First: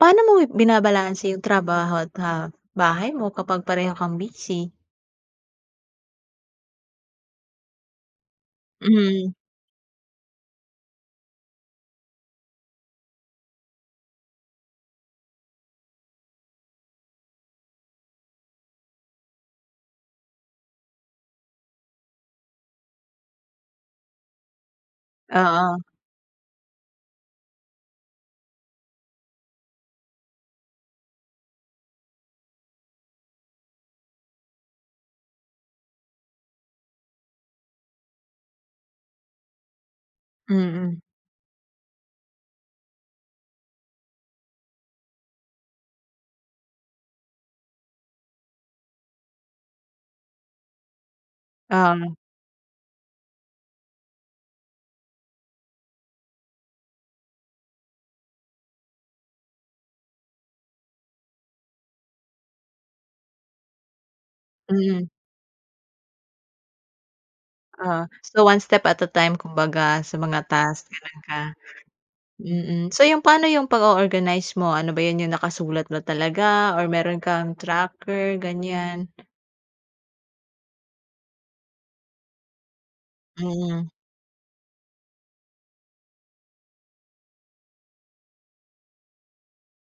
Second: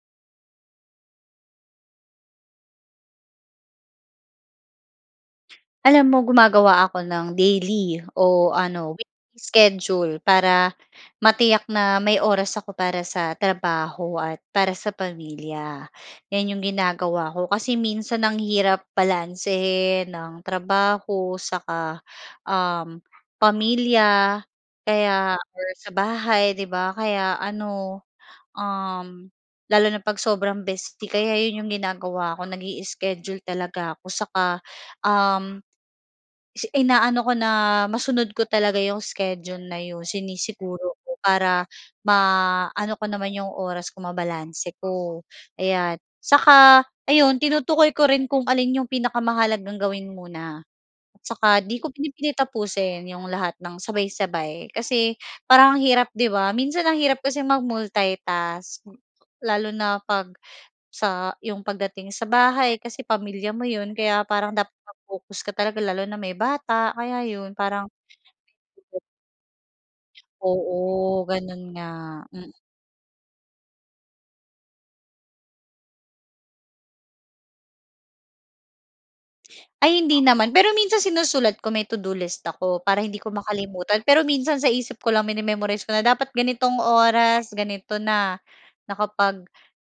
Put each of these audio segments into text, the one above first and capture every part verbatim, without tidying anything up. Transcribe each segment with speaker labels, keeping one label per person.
Speaker 1: Paano mo binabalanse yung trabaho at, ah, bahay mo kapag pareho kang busy?
Speaker 2: Alam mo, gumagawa ako ng daily o ano, weekly
Speaker 1: Mhm.
Speaker 2: schedule para matiyak na may oras ako para sa trabaho at para sa pamilya. 'Yan 'yong ginagawa ko, kasi minsan ang hirap balansehin ng trabaho, saka, um, pamilya, kaya or
Speaker 1: Oo.
Speaker 2: sa bahay, 'di ba? Kaya ano, um, lalo na 'pag sobrang busy kaya yan yung ginagawa ko, nag-i-schedule talaga ako saka, um, si ina-ano ko na masunod ko talaga 'yong schedule na 'yon, sinisiguro
Speaker 1: Mm.
Speaker 2: ko, para ma-ano ko naman 'yong oras ko, mabalanse ko. Ayan. Saka ayun, tinutukoy ko rin kung alin 'yong pinakamahalagang gawin muna. At saka 'di ko
Speaker 1: Um.
Speaker 2: pinipilit tapusin yung lahat ng sabay-sabay kasi parang ang hirap, 'di ba? Minsan ang hirap kasi mag-multitask, lalo na 'pag sa yung pag dating sa bahay kasi pamilya mo 'yun, kaya parang dapat
Speaker 1: Mm.
Speaker 2: naka-focus ka talaga, lalo na may bata, kaya yun parang
Speaker 1: Ah, so one step at
Speaker 2: [unintelligible]
Speaker 1: a time, kumbaga, sa mga task, gano'n
Speaker 2: Oo,
Speaker 1: ka
Speaker 2: ganun nga, m
Speaker 1: mm, so 'yong paano 'yong pag-o-organize mo, ano ba 'yan, 'yong nakasulat mo talaga or meron kang tracker ganyan?
Speaker 2: Ay hindi naman, pero minsan sinusulat ko, may todo-list ako para hindi ko
Speaker 1: Hmm.
Speaker 2: makalimutan pero minsan sa isip ko lang mine-memorize ko na dapat ganitong oras, ganito na, nakapag,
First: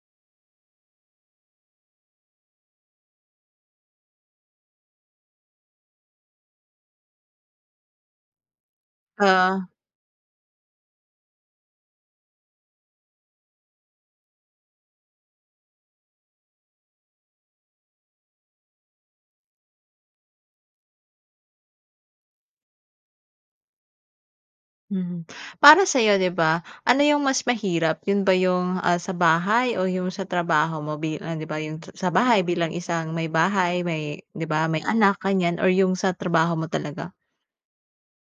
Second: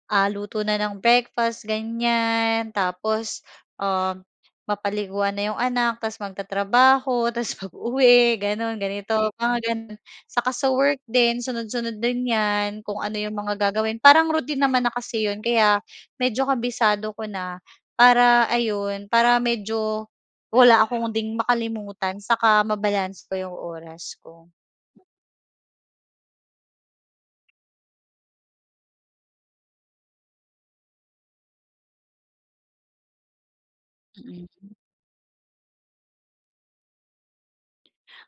Speaker 2: ah, luto na ng breakfast, ganiyan, tapos, um, mapaliguan na yung anak, tas magtatrabaho, tas pag-uwi ganun, ganito, mga
Speaker 1: Oo.
Speaker 2: ganun. Saka sa work din, sunod-sunod din yan kung ano yung mga gagawin, parang routine naman na kasi yun, kaya medyo kabisado ko na para ayun, para medyo wala akong ding makalimutan saka mabalanse ko yung oras ko.
Speaker 1: Hmm, para sa iyo, di ba, ano yung mas mahirap, yun ba yung, ah, sa bahay, o yung sa trabaho mo, bilang di ba yung sa bahay bilang isang may bahay, may di ba
Speaker 2: Mhm.
Speaker 1: may anak ganiyan, or yung sa trabaho mo talaga?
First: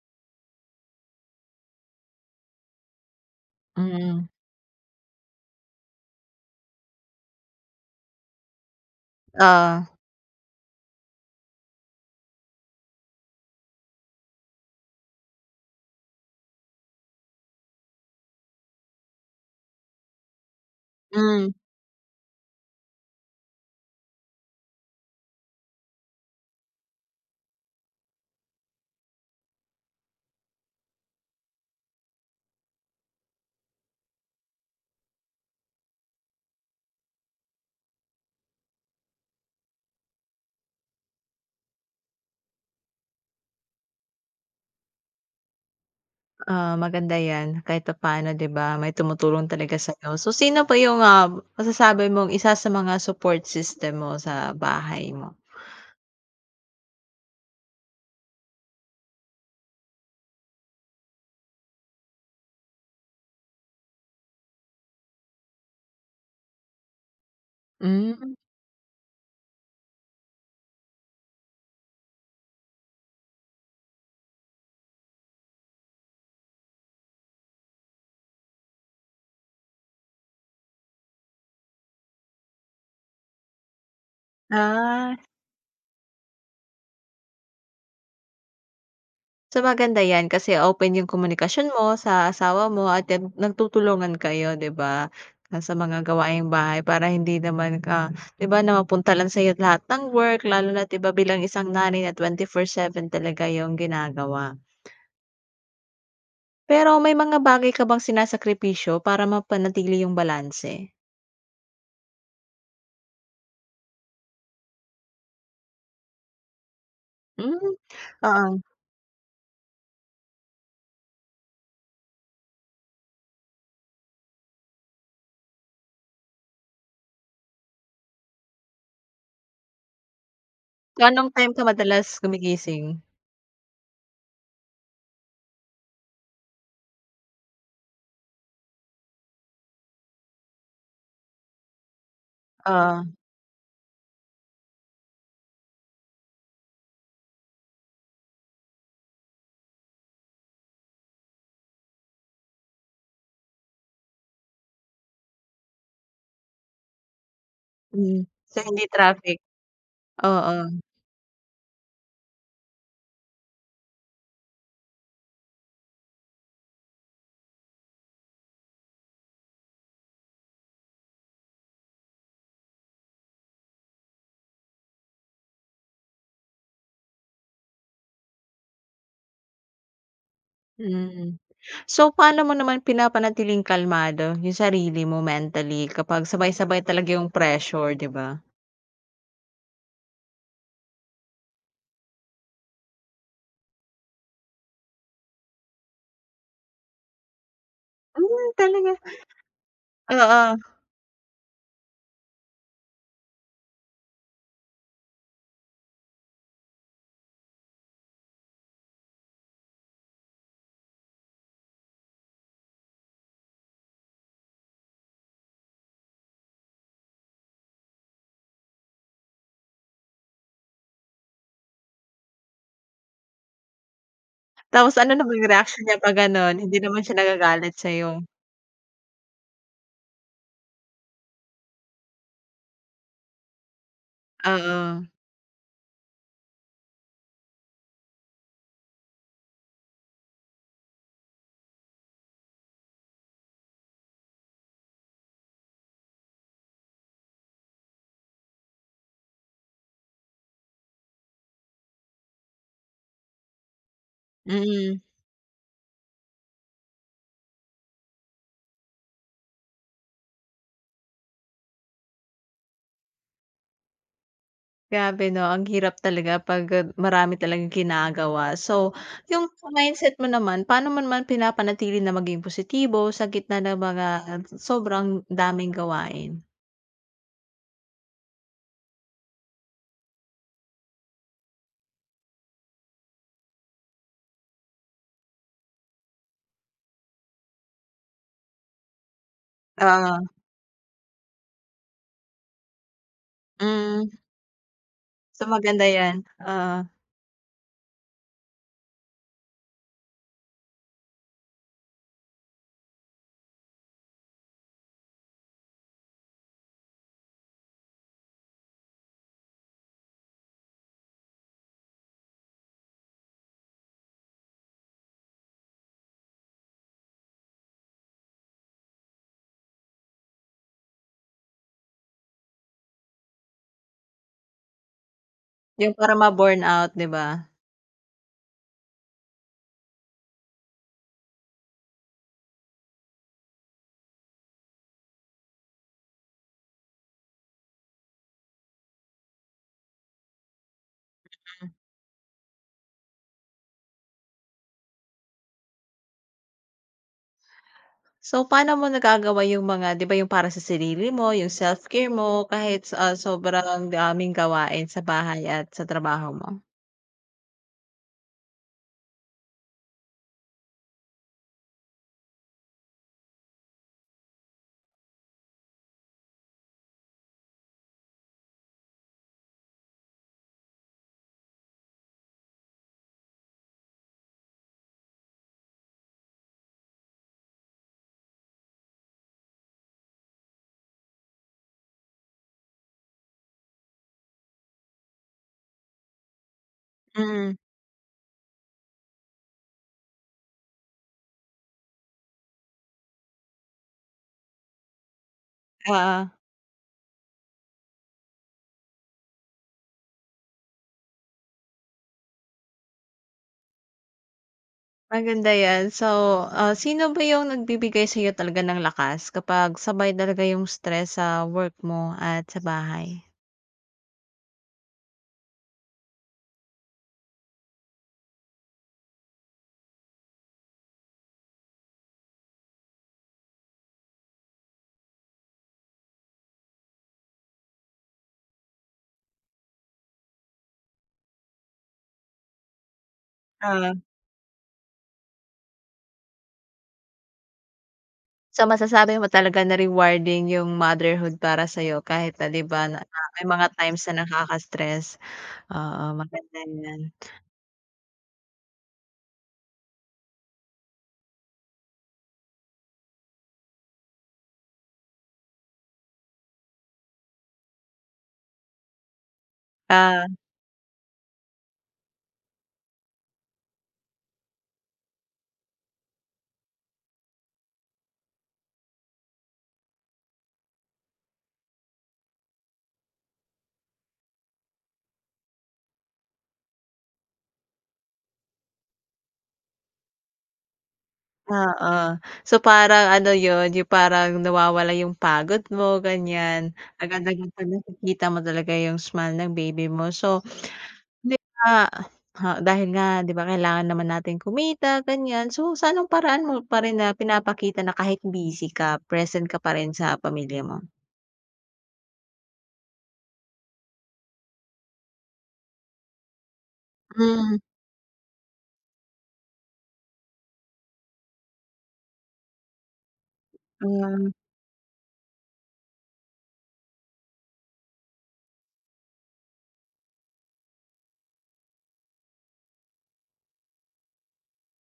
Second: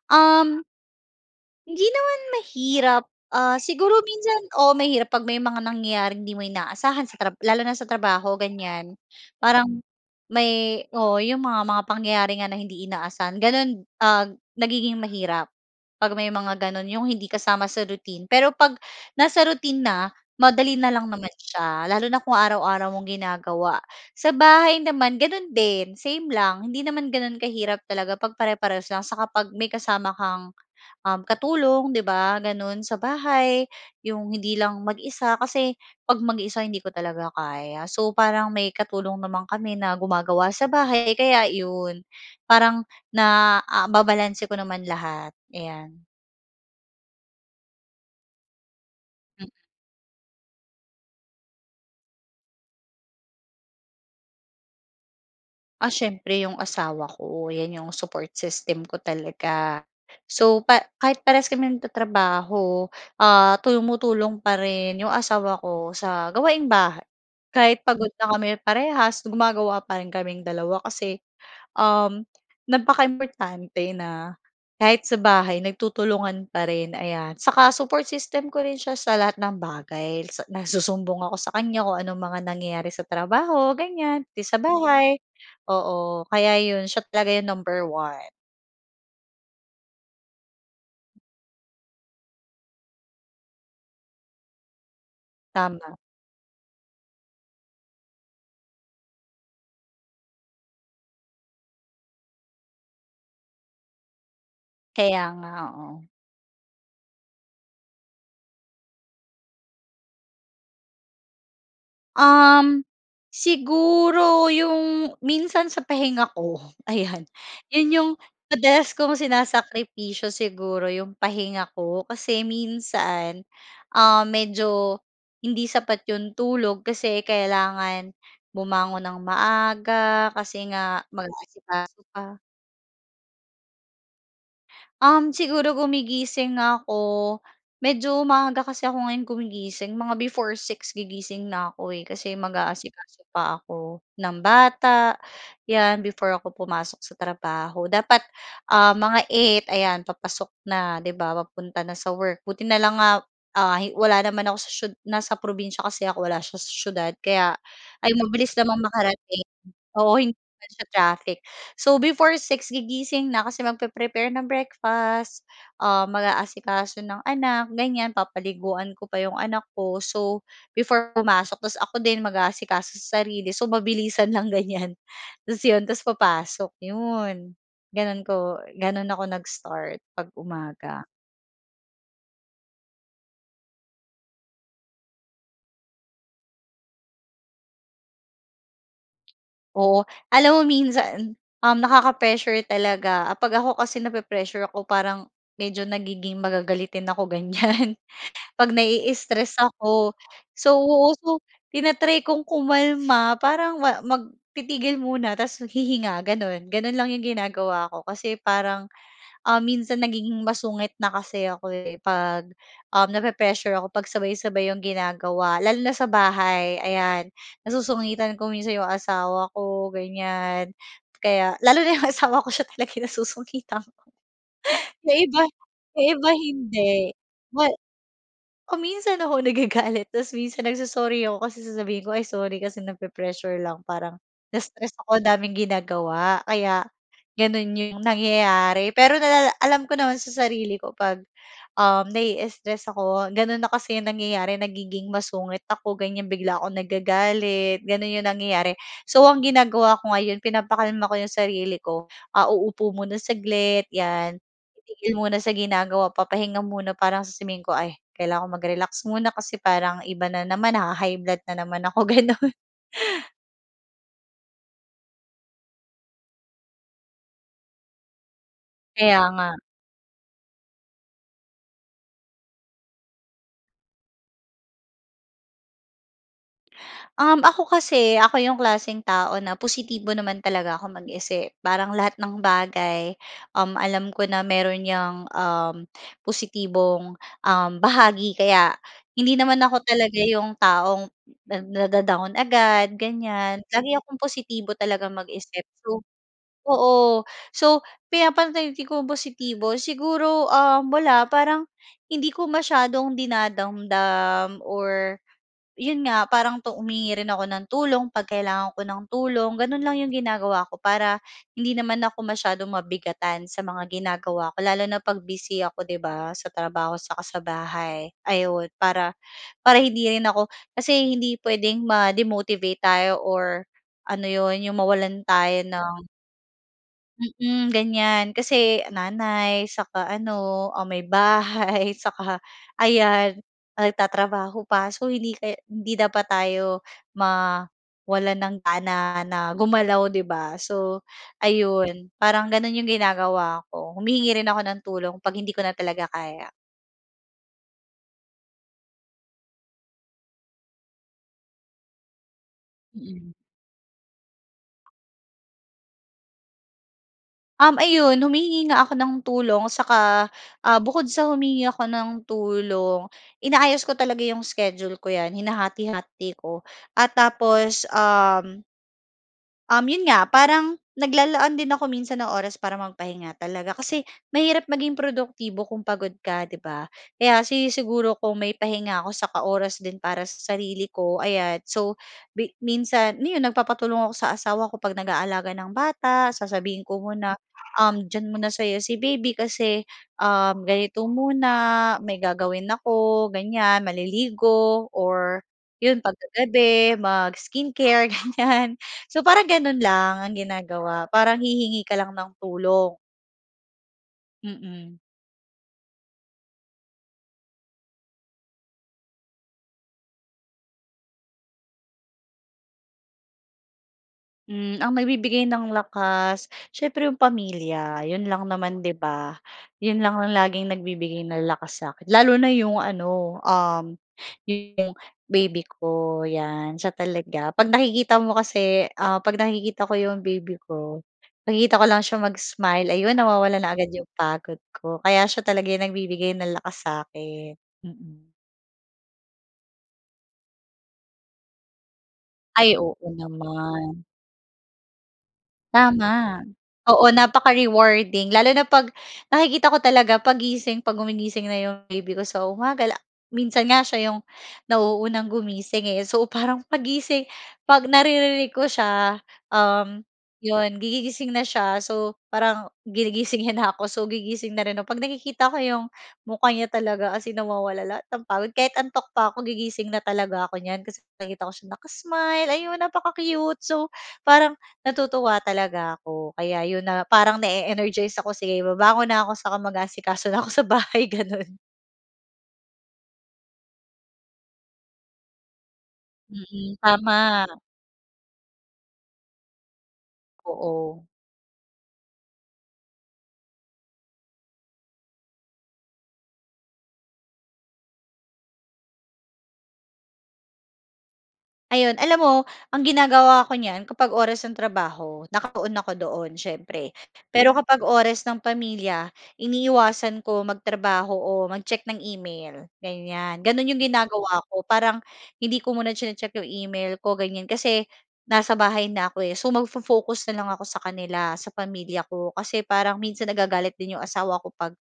Speaker 2: Um Hindi naman mahirap, ah, siguro
Speaker 1: Mhm.
Speaker 2: minsan, oo, mahirap 'pag may mga nangyayaring hindi mo inaasahan, sa trab lalo na sa trabaho ganyan. Parang,
Speaker 1: Oo.
Speaker 2: may oo, 'yong mga, mga pangyayari nga na hindi inaasahan gano'n, ah, nagiging mahirap 'pag may mga gano'n, 'yong hindi kasama sa routine. Pero 'pag nasa routine na madali na lang naman
Speaker 1: Hmm.
Speaker 2: siya lalo na kung araw-araw mong ginagawa. Sa bahay naman gano'n din, same lang hindi naman gano'n kahirap talaga pag-pare-parehas lang saka 'pag may kasama kang, um, katulong 'di ba gano'n sa bahay yung hindi lang mag-isa. Kasi 'pag mag-isa, hindi ko talaga kaya. So parang may katulong naman kami na gumagawa sa bahay kaya 'yon parang na, ah, nababalanse ko naman lahat ayan.
Speaker 1: Oo maganda yan, kahit papano, 'di ba, may tumutulong talaga sa'yo. So sino pa yung, ah, masasabi mong isa sa mga support system mo sa bahay mo?
Speaker 2: Ah, siyempre 'yong asawa ko 'yan 'yong support system ko talaga. So pa kahit parehas kami nagtatrabaho, ah, tumutulong pa rin 'yong asawa ko sa gawaing-bahay kahit pagod na
Speaker 1: Hmm.
Speaker 2: kami parehas, gumagawa pa rin kaming dalawa. Kasi, um, napaka-importante na kahit sa bahay nagtutulungan pa rin, ayan. Saka support system ko rin siya sa lahat ng bagay na nagsusumbong ako sa kanya kung anong mga nangyayari sa trabaho ganyan, pati sa
Speaker 1: Ah.
Speaker 2: bahay. Oo kaya yun, siya talaga yung number one.
Speaker 1: So, maganda yan kasi open yung komunikasyon mo sa asawa mo at, yan, nagtutulungan kayo, 'di ba, na sa
Speaker 2: Tama.
Speaker 1: mga gawaing bahay para hindi naman ka 'di ba, na mapunta lang sa'yo lahat ng work lalo na't 'di ba, bilang isang nanay na twenty-four seven talaga yung ginagawa.
Speaker 2: Kaya nga, oo.
Speaker 1: Pero may mga bagay ka bang sinasakripisyo para mapanatili yung balanse?
Speaker 2: Um, siguro yung minsan sa pahinga ko, ayan.
Speaker 1: Hmm,
Speaker 2: 'Yon yung
Speaker 1: oo.
Speaker 2: madalas kong sinasakripisyo siguro yung pahinga ko. Kasi minsan, um, medyo hindi sapat yung tulog kasi kailangan bumangon nang maaga kasi nga
Speaker 1: Anong time ka
Speaker 2: mag-aasikaso
Speaker 1: madalas
Speaker 2: pa.
Speaker 1: gumigising?
Speaker 2: Um, siguro gumigising ako medyo maaga kasi ako ngayon gumigising, mga before six gigising na ako eh, kasi
Speaker 1: Oo.
Speaker 2: mag-aasikaso pa ako ng bata, 'yan, before ako pumasok sa trabaho. Dapat, um, mga eight ayan, papasok na, 'di ba? Papunta na sa work. Buti na lang nga, ah, hi wala naman ako sa siyu nasa probinsiya kasi ako eh, wala siya sa siyudad, kaya ay
Speaker 1: Mhm,
Speaker 2: mabilis
Speaker 1: sa
Speaker 2: namang
Speaker 1: hindi traffic.
Speaker 2: makarating. Oo, hindi naman
Speaker 1: Oo.
Speaker 2: siya traffic. So, before six gigising na kasi magpe-prepare ng breakfast, um, mag-aasikaso ng anak, ganiyan, papaliguan ko pa yung anak ko. So, before pumasok tapos ako din mag-aasikaso sa sarili. So, mabilisan lang, ganiyan. Tapos 'yon, tapos papasok, 'yon. Gano'n ko gano'n ako nag-start 'pag umaga.
Speaker 1: Mm. So, paano mo naman pinapanatiling kalmado yung sarili mo mentally, kapag sabay-sabay talaga yung pressure, 'di ba?
Speaker 2: Oo, alam mo minsan, um, nakaka-pressure talaga, ah, 'pag ako kasi nape-pressure ako parang medyo nagiging magagalitin ako, ganyan.
Speaker 1: Hmm,
Speaker 2: 'Pag
Speaker 1: talaga.
Speaker 2: nai-stres ako
Speaker 1: Oo.
Speaker 2: so, so tina-try kong kumalma, parang ma mag titigil muna tapos hihinga gano'n, gano'n lang yung ginagawa ko. Kasi parang, ah minsan nagiging masungit na kasi ako eh, 'pag um nape-pressure ako 'pag sabay-sabay yung ginagawa, lalo na sa bahay, ayan. Nasusungitan ko minsan 'yong asawa ko ganyan, kaya, lalo na 'yong asawa ko, siya talaga yung nasusungitan ko,
Speaker 1: Tapos ano
Speaker 2: 'yong
Speaker 1: naman
Speaker 2: iba,
Speaker 1: yung reaksyon niya
Speaker 2: 'yong
Speaker 1: 'pag
Speaker 2: iba
Speaker 1: gano'n? Hindi
Speaker 2: hindi.
Speaker 1: naman siya
Speaker 2: Ma
Speaker 1: nagagalit sa'yo?
Speaker 2: kung minsan ako nagagalit, tapos minsan nag-so-sorry ako kasi sasabihin ko, "Ay sorry, kasi nape-pressure lang parang na-stress
Speaker 1: Oo.
Speaker 2: ako ang daming ginagawa kaya gano'n 'yong nangyayari." Pero nalala alam ko naman sa sarili ko 'pag um nai-stress ako ganun na kasi yung nangyayari nagiging masungit ako ganyan bigla akong nagagalit gano'n 'yong nangyayari. So ang ginagawa ko ngayon pinapakalma ko 'yong sarili ko, ah uupo muna saglit 'yan,
Speaker 1: Mhm.
Speaker 2: titigil muna sa ginagawa, papahinga muna parang sasabihin ko, "Ay kailangan ko mag-relax muna, kasi parang iba na naman, naha-high blood na naman ako." Gano'n.
Speaker 1: Grabe, 'no? Ang hirap talaga pag gab marami talagang ginagawa. So,
Speaker 2: Kaya nga.
Speaker 1: 'yung sa mindset mo naman, pan'o mo naman pinapanatili na maging positibo sa gitna ng mga, um, sobrang daming gawain?
Speaker 2: Um, ako kasi, ako 'yung klaseng tao na positibo naman talaga ako mag-isip. Parang lahat ng bagay, um, alam ko na meron 'yang, um, positibong, um, bahagi. Kaya hindi naman ako talaga
Speaker 1: Oo.
Speaker 2: 'yong taong nad nada-down agad, ganiyan. Lagi
Speaker 1: Mm.
Speaker 2: akong positibo talagang
Speaker 1: So
Speaker 2: mag-isip.
Speaker 1: maganda
Speaker 2: So
Speaker 1: 'yan, oo.
Speaker 2: oo. So, pinapanatili kong positibo siguro, um, wala parang hindi ko masyadong dinadamdam or 'yon nga parang tu humihingi rin ako ng tulong 'pag kailangan ko ng tulong. Gano'n lang 'yong ginagawa ko para hindi naman ako masyadong mabigatan sa mga ginagawa ko lalo na 'pag busy ako 'di ba sa trabaho 'saka sa bahay, ayon. Para para hindi rin ako kasi hindi puwedeng ma-demotivate tayo or ano 'yon, 'yong mawalan tayo
Speaker 1: 'Yung
Speaker 2: ng
Speaker 1: para ma-burnout, 'di ba?
Speaker 2: Mm, ganiyan. Kasi nanay 'saka ano, ah, may bahay 'saka, ayan, nagtatrabaho pa. So, hindi kaya hindi dapat tayo mawalan ng gana na gumalaw, 'di ba? So,
Speaker 1: Mhm.
Speaker 2: ayun, parang gano'n 'yong ginagawa ko. Humihingi rin ako ng tulong 'pag hindi ko na talaga kaya.
Speaker 1: So, paano mo nagagawa yung mga, 'di ba, yung para sa sarili mo, yung self-care mo, kahit, ah,
Speaker 2: Mm.
Speaker 1: sobrang daming gawain sa bahay at sa trabaho mo?
Speaker 2: Um, ayon. Humihingi nga ako ng tulong saka, ah, bukod sa humihingi ako ng tulong, inaayos ko talaga yung schedule ko, 'yan. Hinahati-hati ko at tapos, um Um, 'yon nga, parang naglalaan din ako minsan ng oras para magpahinga talaga. Kasi mahirap maging produktibo kung pagod ka, 'di ba? Kaya sinisiguro kong may pahinga ako saka oras din para sa sarili ko. Ayan. So, mi minsan, 'no, 'yon nagpapatulong ako sa asawa ko 'pag nag-aalaga ng bata, sasabihin ko muna,
Speaker 1: Mm.
Speaker 2: um, diyan muna sa'yo si baby kasi, um, ganito muna, may gagawin ako, ganiyan. Maliligo or 'yon pagka
Speaker 1: Oo.
Speaker 2: gabi mag-skin care, ganiyan. So, parang gano'n lang ang ginagawa, parang hihingi ka lang ng tulong. Mm.
Speaker 1: Maganda yan. So, ah, sino ba yung nagbibigay sa'yo talaga ng lakas kapag sabay talaga yung stress sa work mo at sa bahay?
Speaker 2: Hmm, ang mabibigay ng lakas, siyempre 'yong pamilya, 'yon lang naman, 'di ba? 'Yon lang ang laging nagbibigay ng lakas sa'kin. Lalo na 'yong ano, um, 'yo yong baby ko, 'yan, siya talaga. 'Pag nakikita mo kasi ah 'pag nakikita ko 'yong baby ko, nakikita ko lang siya mag-smile, ayun nawawala na agad
Speaker 1: Ah.
Speaker 2: 'yong pagod ko. Kaya siya talaga yung nagbibigay ng lakas sa'kin. Mm.
Speaker 1: So masasabi mo talaga na rewarding yung motherhood para sa'yo, kahit na, 'di
Speaker 2: Ay,
Speaker 1: ba, na
Speaker 2: oo
Speaker 1: pa ke may mga times
Speaker 2: naman.
Speaker 1: na nakakastress. Oo,
Speaker 2: Tama.
Speaker 1: maganda yan.
Speaker 2: Oo, napaka-rewarding lalo na 'pag, nakikita ko talaga, 'pag gising, 'pag gumigising na 'yong baby ko sa umaga, la minsan nga siya 'yong nauunang gumising, eh. So, parang paggising, 'pag naririnig ko siya, um,
Speaker 1: Ah.
Speaker 2: 'yon gigi gising na siya. So, parang ginigising niya na ako, so gigising na rin ako. 'Pag nakikita ko 'yong mukha niya talaga as in nawawala lahat ng pagod, kahit antok pa ako, gigising na talaga ako niyan. Kasi nakikita ko siya naka-smile, ayun, napaka-cute. So, parang natutuwa talaga ako, kaya 'yon na parang na-e-energize ako, "Sige, babangon na ako saka magaasikao na ako sa bahay." Gano'n.
Speaker 1: Oo, so parang ano 'yon, 'yong parang nawawala yung pagod mo, ganyan,
Speaker 2: Mm, tama.
Speaker 1: agad-agad 'pag nakikita mo talaga 'yong smile ng baby mo. So,
Speaker 2: Oo.
Speaker 1: ni ah, ha, dahil nga, 'di ba, kailangan naman nating kumita, ganyan. So, sa anong paraan mo pa rin na pinapakita na kahit busy ka present ka pa rin sa pamilya mo?
Speaker 2: Ayon alam mo, ang ginagawa ako niyan kapag oras ng trabaho nakatuon ako doon, siyempre. Pero
Speaker 1: Mhm.
Speaker 2: kapag oras ng pamilya, iniiwasan ko magtrabaho o mag-check ng email ganyan. Gano'n 'yong
Speaker 1: Ayan.
Speaker 2: ginagawa ko parang hindi ko muna chini-check 'yong email ko ganyan. Kasi nasa bahay na ko eh. So, mag-fo-focus na lang ako sa kanila, sa pamilya ko. Kasi parang minsan nagagalit din 'yong asawa ko 'pag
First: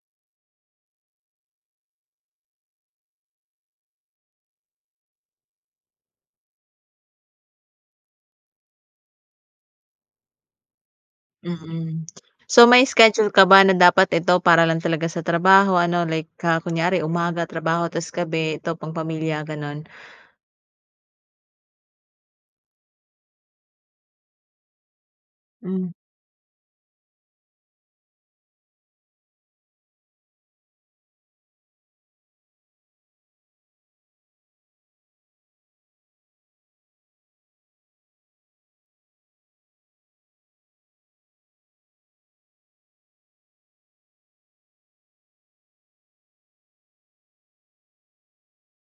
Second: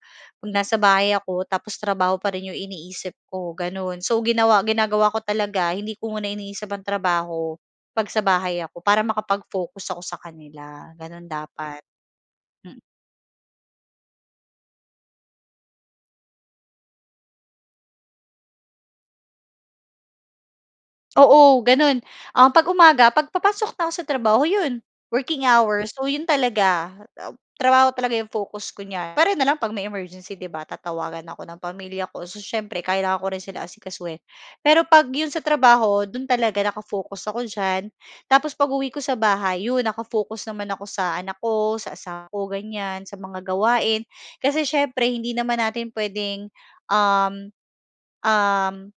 Speaker 2: nasa bahay ako tapos trabaho pa rin 'yong iniisip ko gano'n. So ginawa ginagawa ko talaga hindi ko muna iniisip ang trabaho, 'pag sa bahay ako para makapag-focus ako sa kanila gano'n dapat.
Speaker 1: Mm. So
Speaker 2: Mm.
Speaker 1: may schedule ka ba na dapat ito para lang talaga sa trabaho ano like ah, kunyari umaga trabaho tas gabi ito pang pamilya gano'n?
Speaker 2: Oo gano'n. Um, 'pag umaga pagpapasok na ako sa trabaho 'yon working hours,
Speaker 1: Hm.
Speaker 2: so, 'yon talaga, ah, trabaho talaga 'yong focus ko niyan pwera na lang 'pag may emergency, 'di ba? Tatawagan ako ng pamilya ko. So siyempre kailangan ko rin sila asikasuhin. Pero 'pag 'yon sa trabaho do'n talaga naka-focus ako diyan. Tapos pag-uwi ko sa bahay, 'yon naka-focus naman ako sa anak ko, sa asawa ko ganyan sa mga gawain. Kasi siyempre hindi naman natin puwedeng, um, um,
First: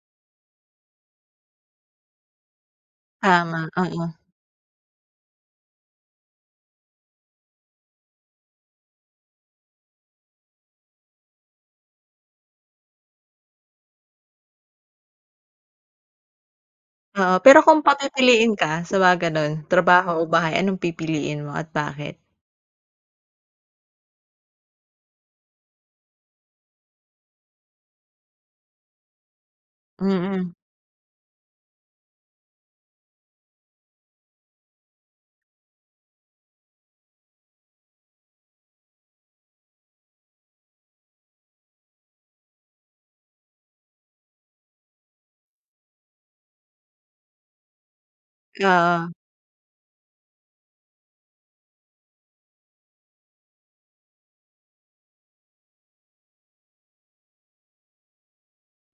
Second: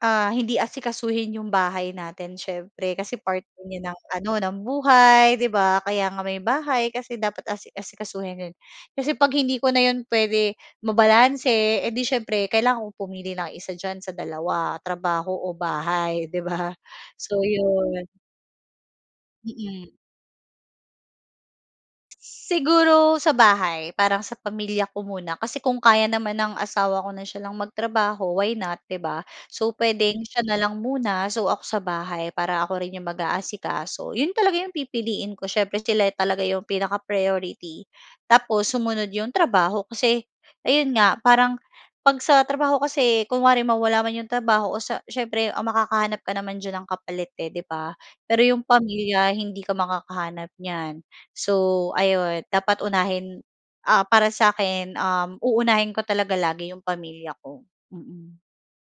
Speaker 2: ah hindi asikasuhin 'yong bahay natin siyempre kasi part
Speaker 1: Tama,
Speaker 2: niya ng
Speaker 1: oo.
Speaker 2: ano ng buhay 'di ba? Kaya nga may bahay kasi dapat asi asikasuhin 'yon. Kasi 'pag hindi ko na 'yon puwede mabalanse eh di siyempre kailangan ko pumili ng isa diyan sa dalawa trabaho o bahay, 'di ba? So
Speaker 1: Oo, pero kung
Speaker 2: 'yon.
Speaker 1: papipiliin ka sa mga ganun
Speaker 2: Mm.
Speaker 1: trabaho o bahay, anong pipiliin mo at bakit?
Speaker 2: Siguro sa bahay. Parang sa pamilya ko muna. Kasi kung kaya naman ng asawa ko na siya lang magtrabaho, why not, 'di ba? So pwedeng siya
Speaker 1: Mm.
Speaker 2: na lang muna. So ako sa bahay para ako rin yung mag-aasikaso. Yon talaga 'yong pipiliin ko siyempre sila talaga yung pinaka-priority tapos sumunod yung trabaho kasi ayun nga parang 'pag sa trabaho kasi kunwari mawala man yung trabaho o sa siyempre ang makakahanap ka naman diyan ng kapalit eh 'di ba? Pero yung
Speaker 1: Oo.
Speaker 2: pamilya hindi ka makakahanap niyan. So ayon dapat unahin ah, para sa'kin, um, uunahin ko talaga lagi yung pamilya ko. Mm.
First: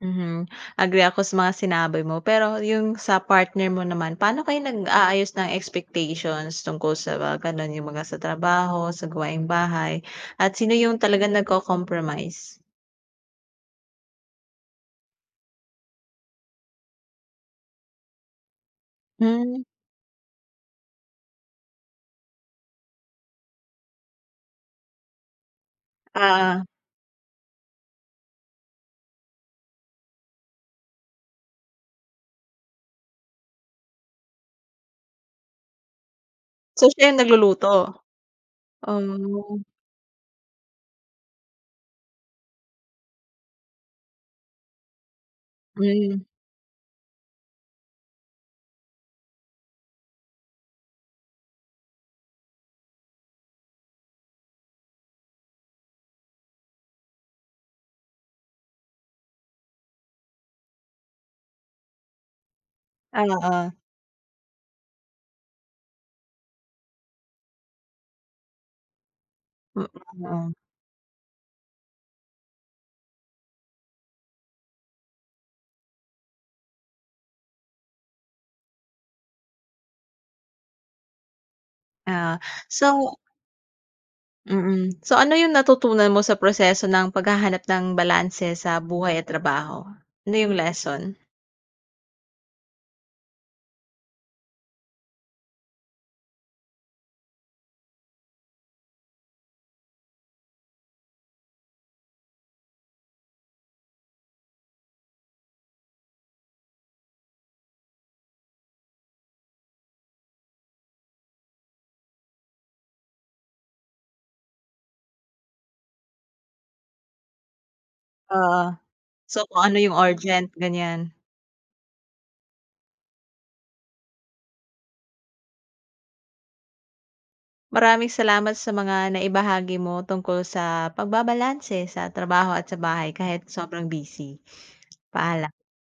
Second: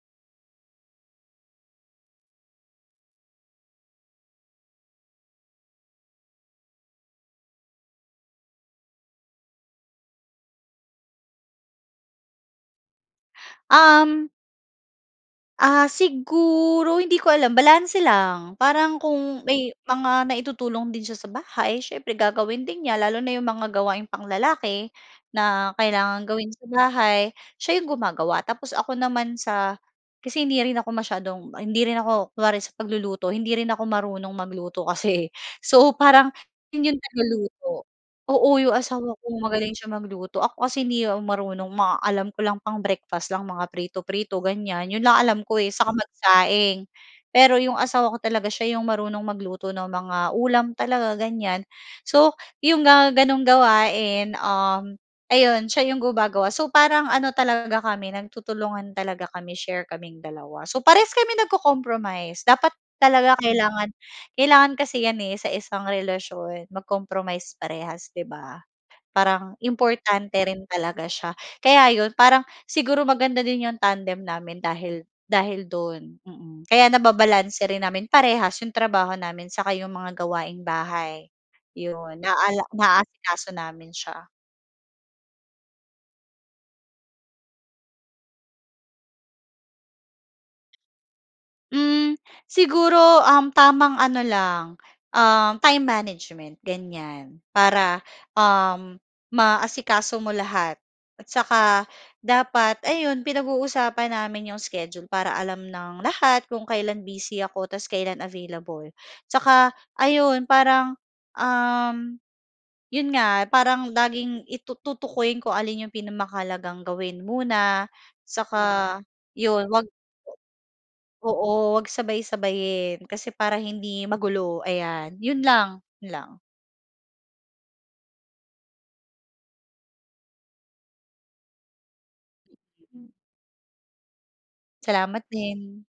Speaker 1: Mhm, agree ako sa mga sinabi mo, pero yung sa partner mo naman, paano kayo nag-aayos ng expectations tungkol sa mga gano'n yung mga sa trabaho, sa gawaing-bahay at sino yung talagang nagko-compromise?
Speaker 2: Um Ah, siguro, hindi ko alam balanse lang, parang kung
Speaker 1: Hmm.
Speaker 2: may mga naitutulong din siya sa bahay siyempre gagawin din niya lalo na yung mga gawaing panglalaki na kailangang gawin sa
Speaker 1: Oo.
Speaker 2: bahay, siya 'yong gumagawa tapos ako naman sa kasi hindi rin ako masyadong, hindi rin ako kunwari sa pagluluto, hindi rin ako marunong magluto kasi, eh. So parang siya
Speaker 1: So
Speaker 2: yung
Speaker 1: siya yung
Speaker 2: tagaluto
Speaker 1: nagluluto?
Speaker 2: oo yung asawa ko
Speaker 1: Oh.
Speaker 2: magaling siya magluto, ako kasi hindi marunong mga alam ko lang pang breakfast lang, mga prito-prito ganiyan, 'yon lang alam ko, eh, saka
Speaker 1: Hmm.
Speaker 2: magsaing. Pero 'yong asawa ko talaga siya yung marunong magluto ng mga ulam talaga ganiyan. So yung mga gano'ng gawain, um, ayun siya yung gumagawa, so parang ano talaga kami nagtutulungan talaga kami share kaming dalawa. So parehas kami nagko-compromise, dapat talaga
Speaker 1: Oo.
Speaker 2: kailangan kailangan kasi yan, eh, sa isang relasyon mag-compromise parehas 'di ba? Parang
Speaker 1: M hmm
Speaker 2: importante
Speaker 1: o.
Speaker 2: rin talaga siya kaya 'yon parang siguro maganda din yung tandem namin dahil dahil do'n, mm. Kaya nababalanse rin namin parehas yung trabaho namin, saka 'yong mga gawaing-bahay yun,
Speaker 1: Ah,
Speaker 2: naala
Speaker 1: so
Speaker 2: naasikaso namin siya.
Speaker 1: Mm. So ano yung natutunan mo sa proseso ng paghahanap ng balanse sa buhay at trabaho, ano yung lesson?
Speaker 2: Hmm, siguro, um, tamang ano lang, um, time management ganiyan para, um, maasikaso mo lahat at saka dapat ayun pinag-uusapan namin yung schedule para alam ng lahat kung kailan busy ako ta's kailan available, tsaka ayun parang, um, yun nga parang laging i tutukuyin kung alin yung pinamahalagang gawin muna saka
Speaker 1: Oo. So kung
Speaker 2: yun
Speaker 1: ano
Speaker 2: 'wag
Speaker 1: yung urgent, ganiyan.
Speaker 2: Oo, huwag sabay-sabayin kasi para hindi magulo ayan, 'yon lang, 'yon lang.
Speaker 1: Maraming salamat sa mga naibahagi mo tungkol sa pagbabalanse sa trabaho at sa
Speaker 2: Hmm.
Speaker 1: bahay kahit sobrang busy.
Speaker 2: Salamat
Speaker 1: Paalam.
Speaker 2: din.